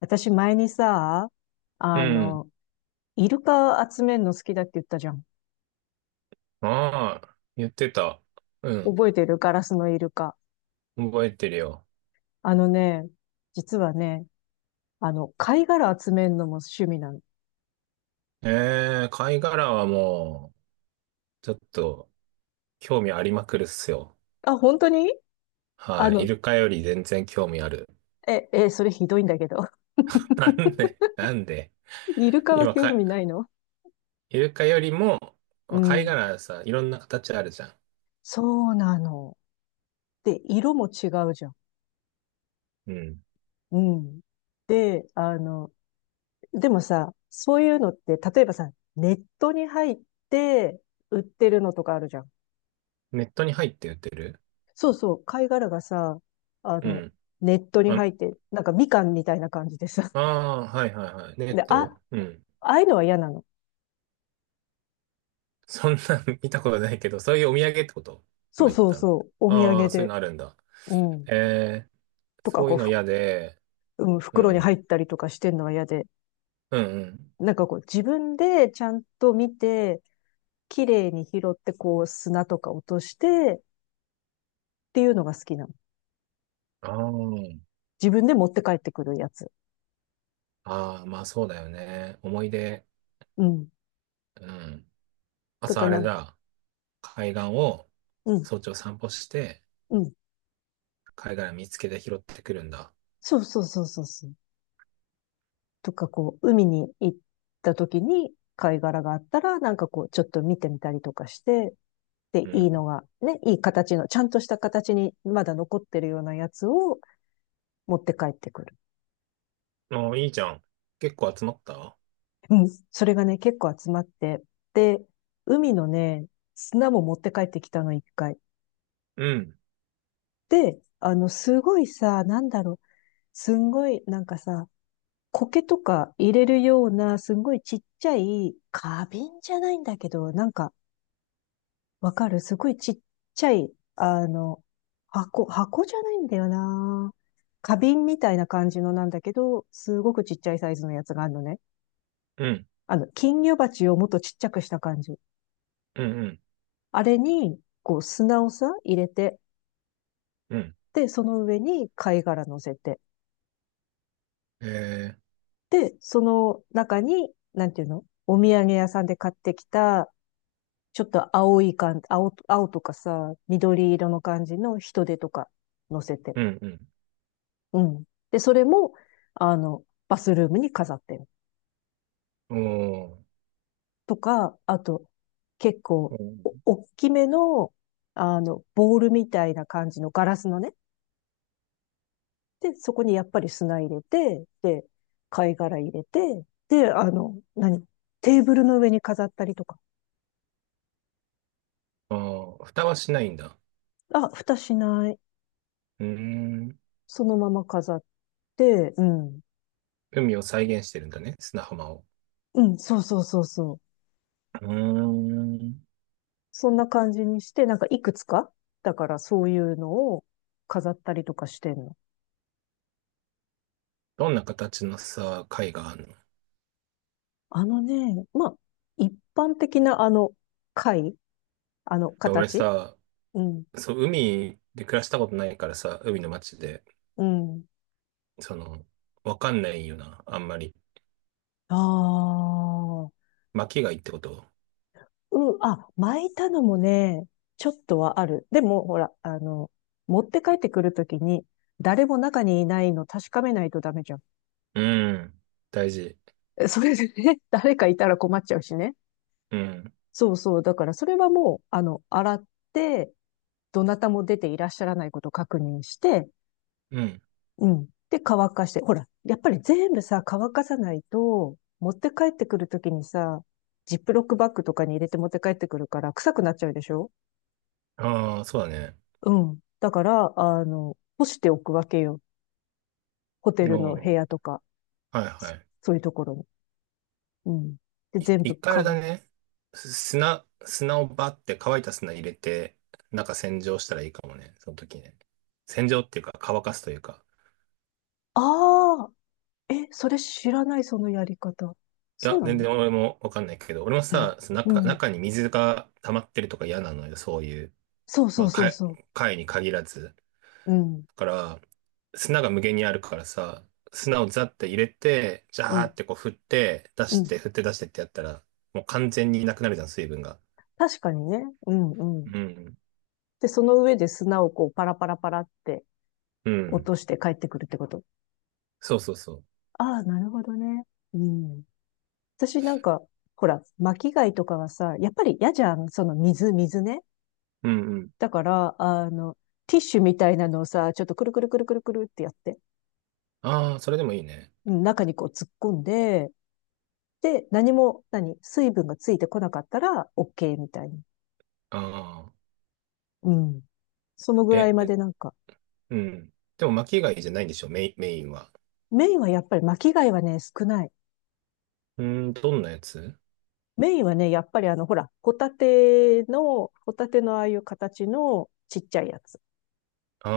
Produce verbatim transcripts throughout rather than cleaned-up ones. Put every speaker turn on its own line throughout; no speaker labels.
私前にさ、
う
あ
ん。
の、イルカ集めるの好きだって言ったじゃん。
ああ、言ってた。うん。
覚えてるガラスのイルカ。
覚えてるよ。
あのね、実はね、あの、貝殻集めるのも趣味なの。
ええ、貝殻はもう、ちょっと、興味ありまくるっすよ。
あ、本当にあ
はい。イ
の、
ルカより全然興味ある。
え、え、それひどいんだけど。
な んで、なんで。
イルカは
今、
興
か、
味ないの？
イルカよりも、
う
貝
ん。
殻さ、いろんな形あるじゃん。
そうなの。で、色も違うじゃん。
うん。
うん。で、あの、でもさ、そういうのって、例えばさ、ネットに入って売ってるのとかあるじゃん。
ネットに入って売ってる、
そうそう、貝殻がさ、あ
う
の、
ん。
ネットに
あ、
入って、なんかみかんみたいな感じでさ。
ああはいはいはい。ネ
で、
ッ
あ、
ト、うん。
ああいうのは嫌なの。
そんなん 見たことないけど、そういうお土産ってこと
そ
今
う
言っ
そう
たの。
そう、お土
あ
産
あ、そういう
で。
のあるんだ。
うん。
ええ、
とか、
そう
こ
いう
う、
の
ふ、
嫌で、
うん、
う
袋に入
ん、
ったりとかしてんのは嫌で。
うん、うん。
なんかこう、自分でちゃんと見て、綺麗に拾って、こう、砂とか落として、っていうのが好きなの。
あー、
自分で持って帰ってくるやつ。
あー、まあそうだよね。思い出、
うん。
うん。
と
朝
か
あ
な
れ
ん、
だ、海岸を
うん、
早朝散歩して、
うん。
貝殻見つけて拾ってくるんだ。
そうそうそうそうそう。とか、こう、海に行った時に貝殻があったら、なんかこう、ちょっと見てみたりとかして、で、
う
いい
ん。
のが、ね、いい形の、ちゃんとした形にまだ残ってるようなやつを持って帰ってくる。
ああ、いいじゃん。結構集まった、
うん。それがね、結構集まって、で、海のね、砂も持って帰ってきたの、一回。
うん、
で、あの、すごいさ、なんだろう、すんごい、なんかさ、苔とか入れるような、すんごいちっちゃい、花瓶じゃないんだけど、なんか、わかる。すごいちっちゃい、あの、箱、箱じゃないんだよな。花瓶みたいな感じのなんだけど、すごくちっちゃいサイズのやつがあるのね。
うん、
あの、金魚鉢をもっとちっちゃくした感じ。
うん、うん、
あれに、こう、砂をさ、入れて、
うん。
で、その上に貝殻乗せて、
えー、
で、その中に、なんていうのお土産屋さんで買ってきた、ちょっと青い感、青、青とかさ、緑色の感じの人手とか乗せて。
うん、
うん。で、それも、あの、バスルームに飾ってる。
うん。おー、
とか、あと、結
う
構、
ん、
お、大きめの、あの、ボールみたいな感じのガラスのね。で、そこにやっぱり砂入れて、で、貝殻入れて、で、あの、何テーブルの上に飾ったりとか。
ああ、蓋はしないんだ。
あ、蓋しない。
うーん。
そのまま飾って、うん。
海を再現してるんだね、砂浜を。
うん、そうそうそうそう。
うーん。
そんな感じにして、なんかいくつか、だからそういうのを飾ったりとかしてんの。
どんな形のさ、貝がある。
あのね、まあ、一般的なあの、貝あの、
や、俺
形。
さ、
うん、
そう、海で暮らしたことないからさ、海の街で、
うん。
その、わかんないよな、あんまり。
ああ、
巻きがいいってこと。
うん、あ、巻いたのもね、ちょっとはある。でも、ほら、あの、持って帰ってくるときに、誰も中にいないの確かめないとダメじゃん。
うん。大事。
えそれでね、誰かいたら困っちゃうしね。
うん。
そうそう。だから、それはもう、あの、洗って、どなたも出ていらっしゃらないことを確認して、
うん。
うん。で、乾かして。ほら、やっぱり全部さ、乾かさないと、持って帰ってくるときにさ、ジップロックバッグとかに入れて持って帰ってくるから、臭くなっちゃうでしょ？
ああ、そうだね。
うん。だから、あの、干しておくわけよ。ホテ
う、
ルの部
は
屋とか、
いはい。
そういうところに。うん。で、
い
全
一
部
回あれ
乾
だ
く。
ね。す砂、砂をバって乾いた砂入れて、中洗浄したらいいかもね、その時ね。洗浄っていうか乾かすというか。
ああ、え、それ知らない、そのやり方。
い
そう
や、
な
全
の？
然俺もわかんないけど、俺もさ、その
う
中、
ん。
中に水が溜まってるとか嫌なのよ、そういう。
そうそ
ま
う
あ、
そう
貝
そ
貝に限らず。
う。うん。
だから、砂が無限にあるからさ、砂をザって入れて、ジャ
う
ー
ん。
ってこう振って、出
う
し
ん。
て、振って出してってやったら、もう完全になくなるじゃん、水分が。
確かにね。うんう
う
ん。
ん。
で、その上で砂をこう、パラパラパラって
う
落
ん。
として帰ってくるってこと？
そうそうそう。
ああ、なるほどね。うん。私なんか、ほら、巻き貝とかはさ、やっぱり嫌じゃん。その水、水ね。
うんうん。
だから、あの、ティッシュみたいなのをさ、ちょっとくるくるくるくるくるってやって、
ああ、それでもいいね。
うん中にこう突っ込んで、で、何も、何、水分がついてこなかったら、オーケー みたいに。
ああ。
うん。そのぐら
え、
いま
え、
でなんか、
うん。でも巻き貝じゃないんでしょ、メイン、メインは。
メインはやっぱり巻き貝はね、少ない。
うーん、どんなやつ。
メインはね、やっぱりあの、ほら、ホタテの、ホタテのああいう形のちっちゃいやつ。
あ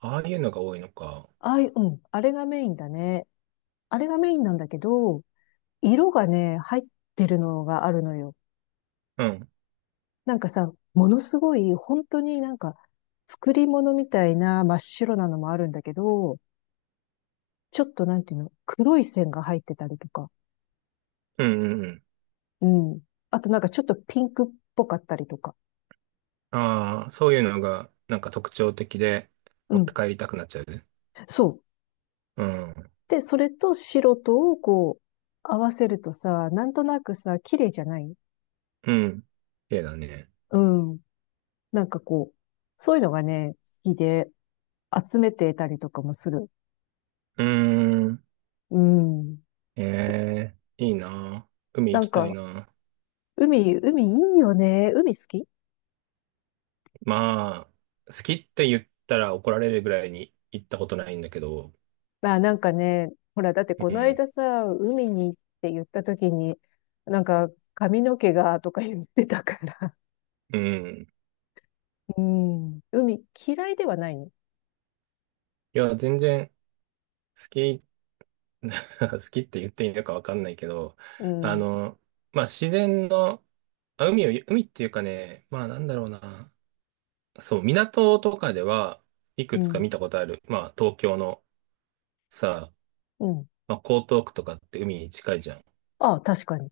あー、ああいうのが多いのか。
ああいう、うん、あれがメインだね。あれがメインなんだけど、色がね、入ってるのがあるのよ。
うん。
なんかさ、ものすごい、本当になんか、作り物みたいな真っ白なのもあるんだけど、ちょっとなんていうの、黒い線が入ってたりとか、
うんうんうん。
うん。あとなんかちょっとピンクっぽかったりとか、
ああ、そういうのがなんか特徴的で
う
持って
ん。
帰りたくなっちゃう。
そう。
うん。
で、それと白とをこう、合わせるとさ、なんとなくさ、綺麗じゃない？
うん。綺麗だね。
うん。なんかこう、そういうのがね、好きで、集めていたりとかもする。
うーん。
うん。
ええ、いいな。海
な
行
ん
きたい
か、
な。
海、海いいよね。海好き？
まあ、好きって言ったら怒られるぐらいに行ったことないんだけど。
あ、なんかね、ほら、だって
う
この
ん。
間さ、海にって言った時に、なんか、髪の毛がとか言ってたから。
うん。
うん。海嫌いではないの。
いや、全然好き、好きって言っていいのかわかんないけど、
う
あ
ん。
の、まあ自然の、あ、海を、海っていうかね、まあなんだろうな。そう、港とかでは、い
う
くつか
ん。
見たことある。まあ、東京のさ、
うん。
まあ、江東区とかって海に近いじゃん。
ああ、確かに。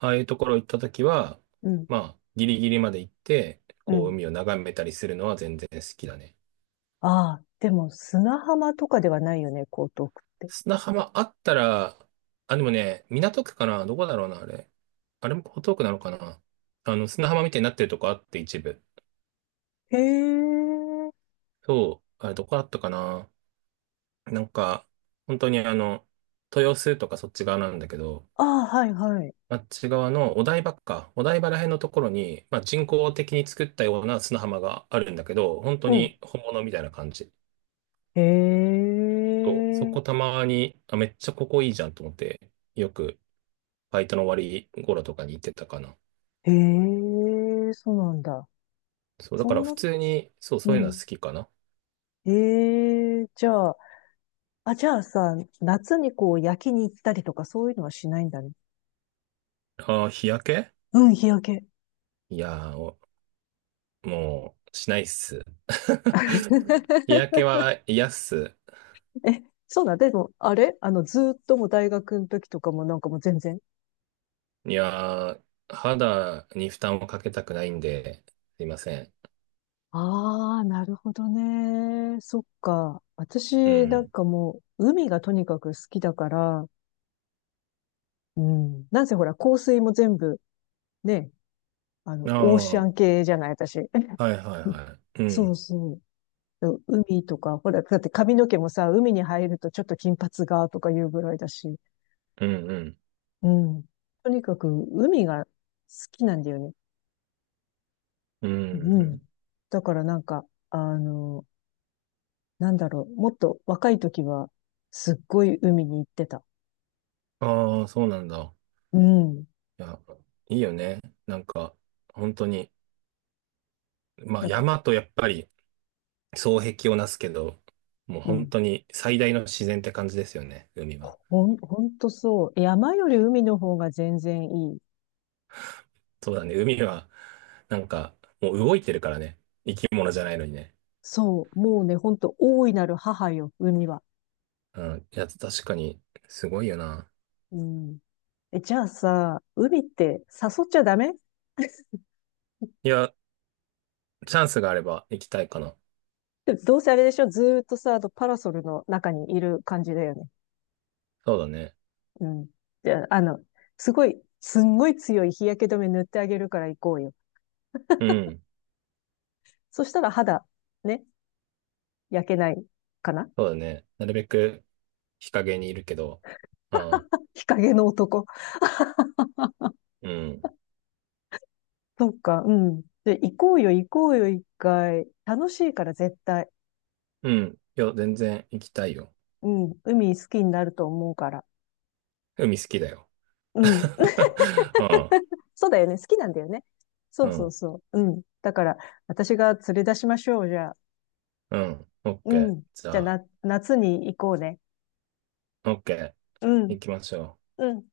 ああいうところ行ったときは、
うん。
まあ、ギリギリまで行って、
う
こう、
ん。
海を眺めたりするのは全然好きだね。
ああ、でも砂浜とかではないよね、江東区って。
砂浜あったら、あ、でもね、港区かなどこだろうな、あれ。あれも江東区なのかな。あの、砂浜みたいになってるとこあって、一部。
へえ。
そう、あれどこだったかな。なんか、本当にあの、豊洲とかそっち側なんだけど、
ああ、はいはい。
あっち側のお台場か、お台場ら辺のところに、まあ、人工的に作ったような砂浜があるんだけど、本当
うん。
に本物みたいな感じ。
へ
と、そ
え。
こたまに、あ、めっちゃここいいじゃんと思って、よくバイトの終わり頃とかに行ってたかな。
へえ、そうなんだ。
そう、だ
そ
から
ん
普
な、
通に、そう、そ
う
ういうのは
ん。
好きかな。
ええ、じゃあ、あ、じゃあさ、夏にこう焼きに行ったりとかそういうのはしないんだね。
ああ、日焼け。
うん、日焼け。
いやー、お、もう、しないっす。日焼けは嫌っす。
え、そうだ。でも、あれあの、ずーっともう大学の時とかもなんかもう全然。
いやー、肌に負担をかけたくないんで、すいません。
ああ、なるほどね。そっか。
う
私、なん
ん。
かもう、海がとにかく好きだから、うん。なんせほら、香水も全部、ね、あ
あ
の、オーシャン
あ。
系じゃない、私。
はいはい はい。う
そ
ん。
うそう。そう海とか、ほら、だって髪の毛もさ、海に入るとちょっと金髪がとかいうぐらいだし、
うんうん。
うん。とにかく海が好きなんだよね。
う
う
んう
ん。
ん。
だからなんか、あの、なんだろう、もっと若い時は、すっごい海に行ってた。
ああ、そうなんだ。
うん。
いや、いいよね。なんか、本当に、まあ
なんか、
山とやっぱり双璧をなすけど、もう
う
本
ん。
当に最大の自然って感じですよね、海は。
ほん、ほんとそう。山より海の方が全然いい。
そうだね、海は、なんか、もう動いてるからね。生き物じゃないのにね。
そう。もうね、ほんと、大いなる母よ、海は。
うん。いや、確かに、すごいよな。
うん。え、じゃあさ、海って誘っちゃダメ？
いや、チャンスがあれば行きたいかな。
でもどうせあれでしょ？ずーっとさ、あのパラソルの中にいる感じだよね。
そうだね。
うん。じゃあ、あの、すごい、すんごい強い日焼け止め塗ってあげるから行こうよ。
うん。
そしたら肌、ね、焼けないかな？
そうだね。なるべく日陰にいるけど、うん。
日陰の男。
うん。
そっか、うん。で、行こうよ、行こうよ、一回。楽しいから絶対。
うん。いや、全然行きたいよ。
うん。海好きになると思うから。
海好きだよ。
うん。そうだよね。好きなんだよね。そ
う
う
ん。う
そう
ん。
そう。うん。だから、私が連れ出しましょう、じゃあ。
うん。オッ
う
ケー。
ん。
じ
じゃあ、
ゃあ、
な、夏に行こうね。
オッケー。
うん、
行きましょう。
うん。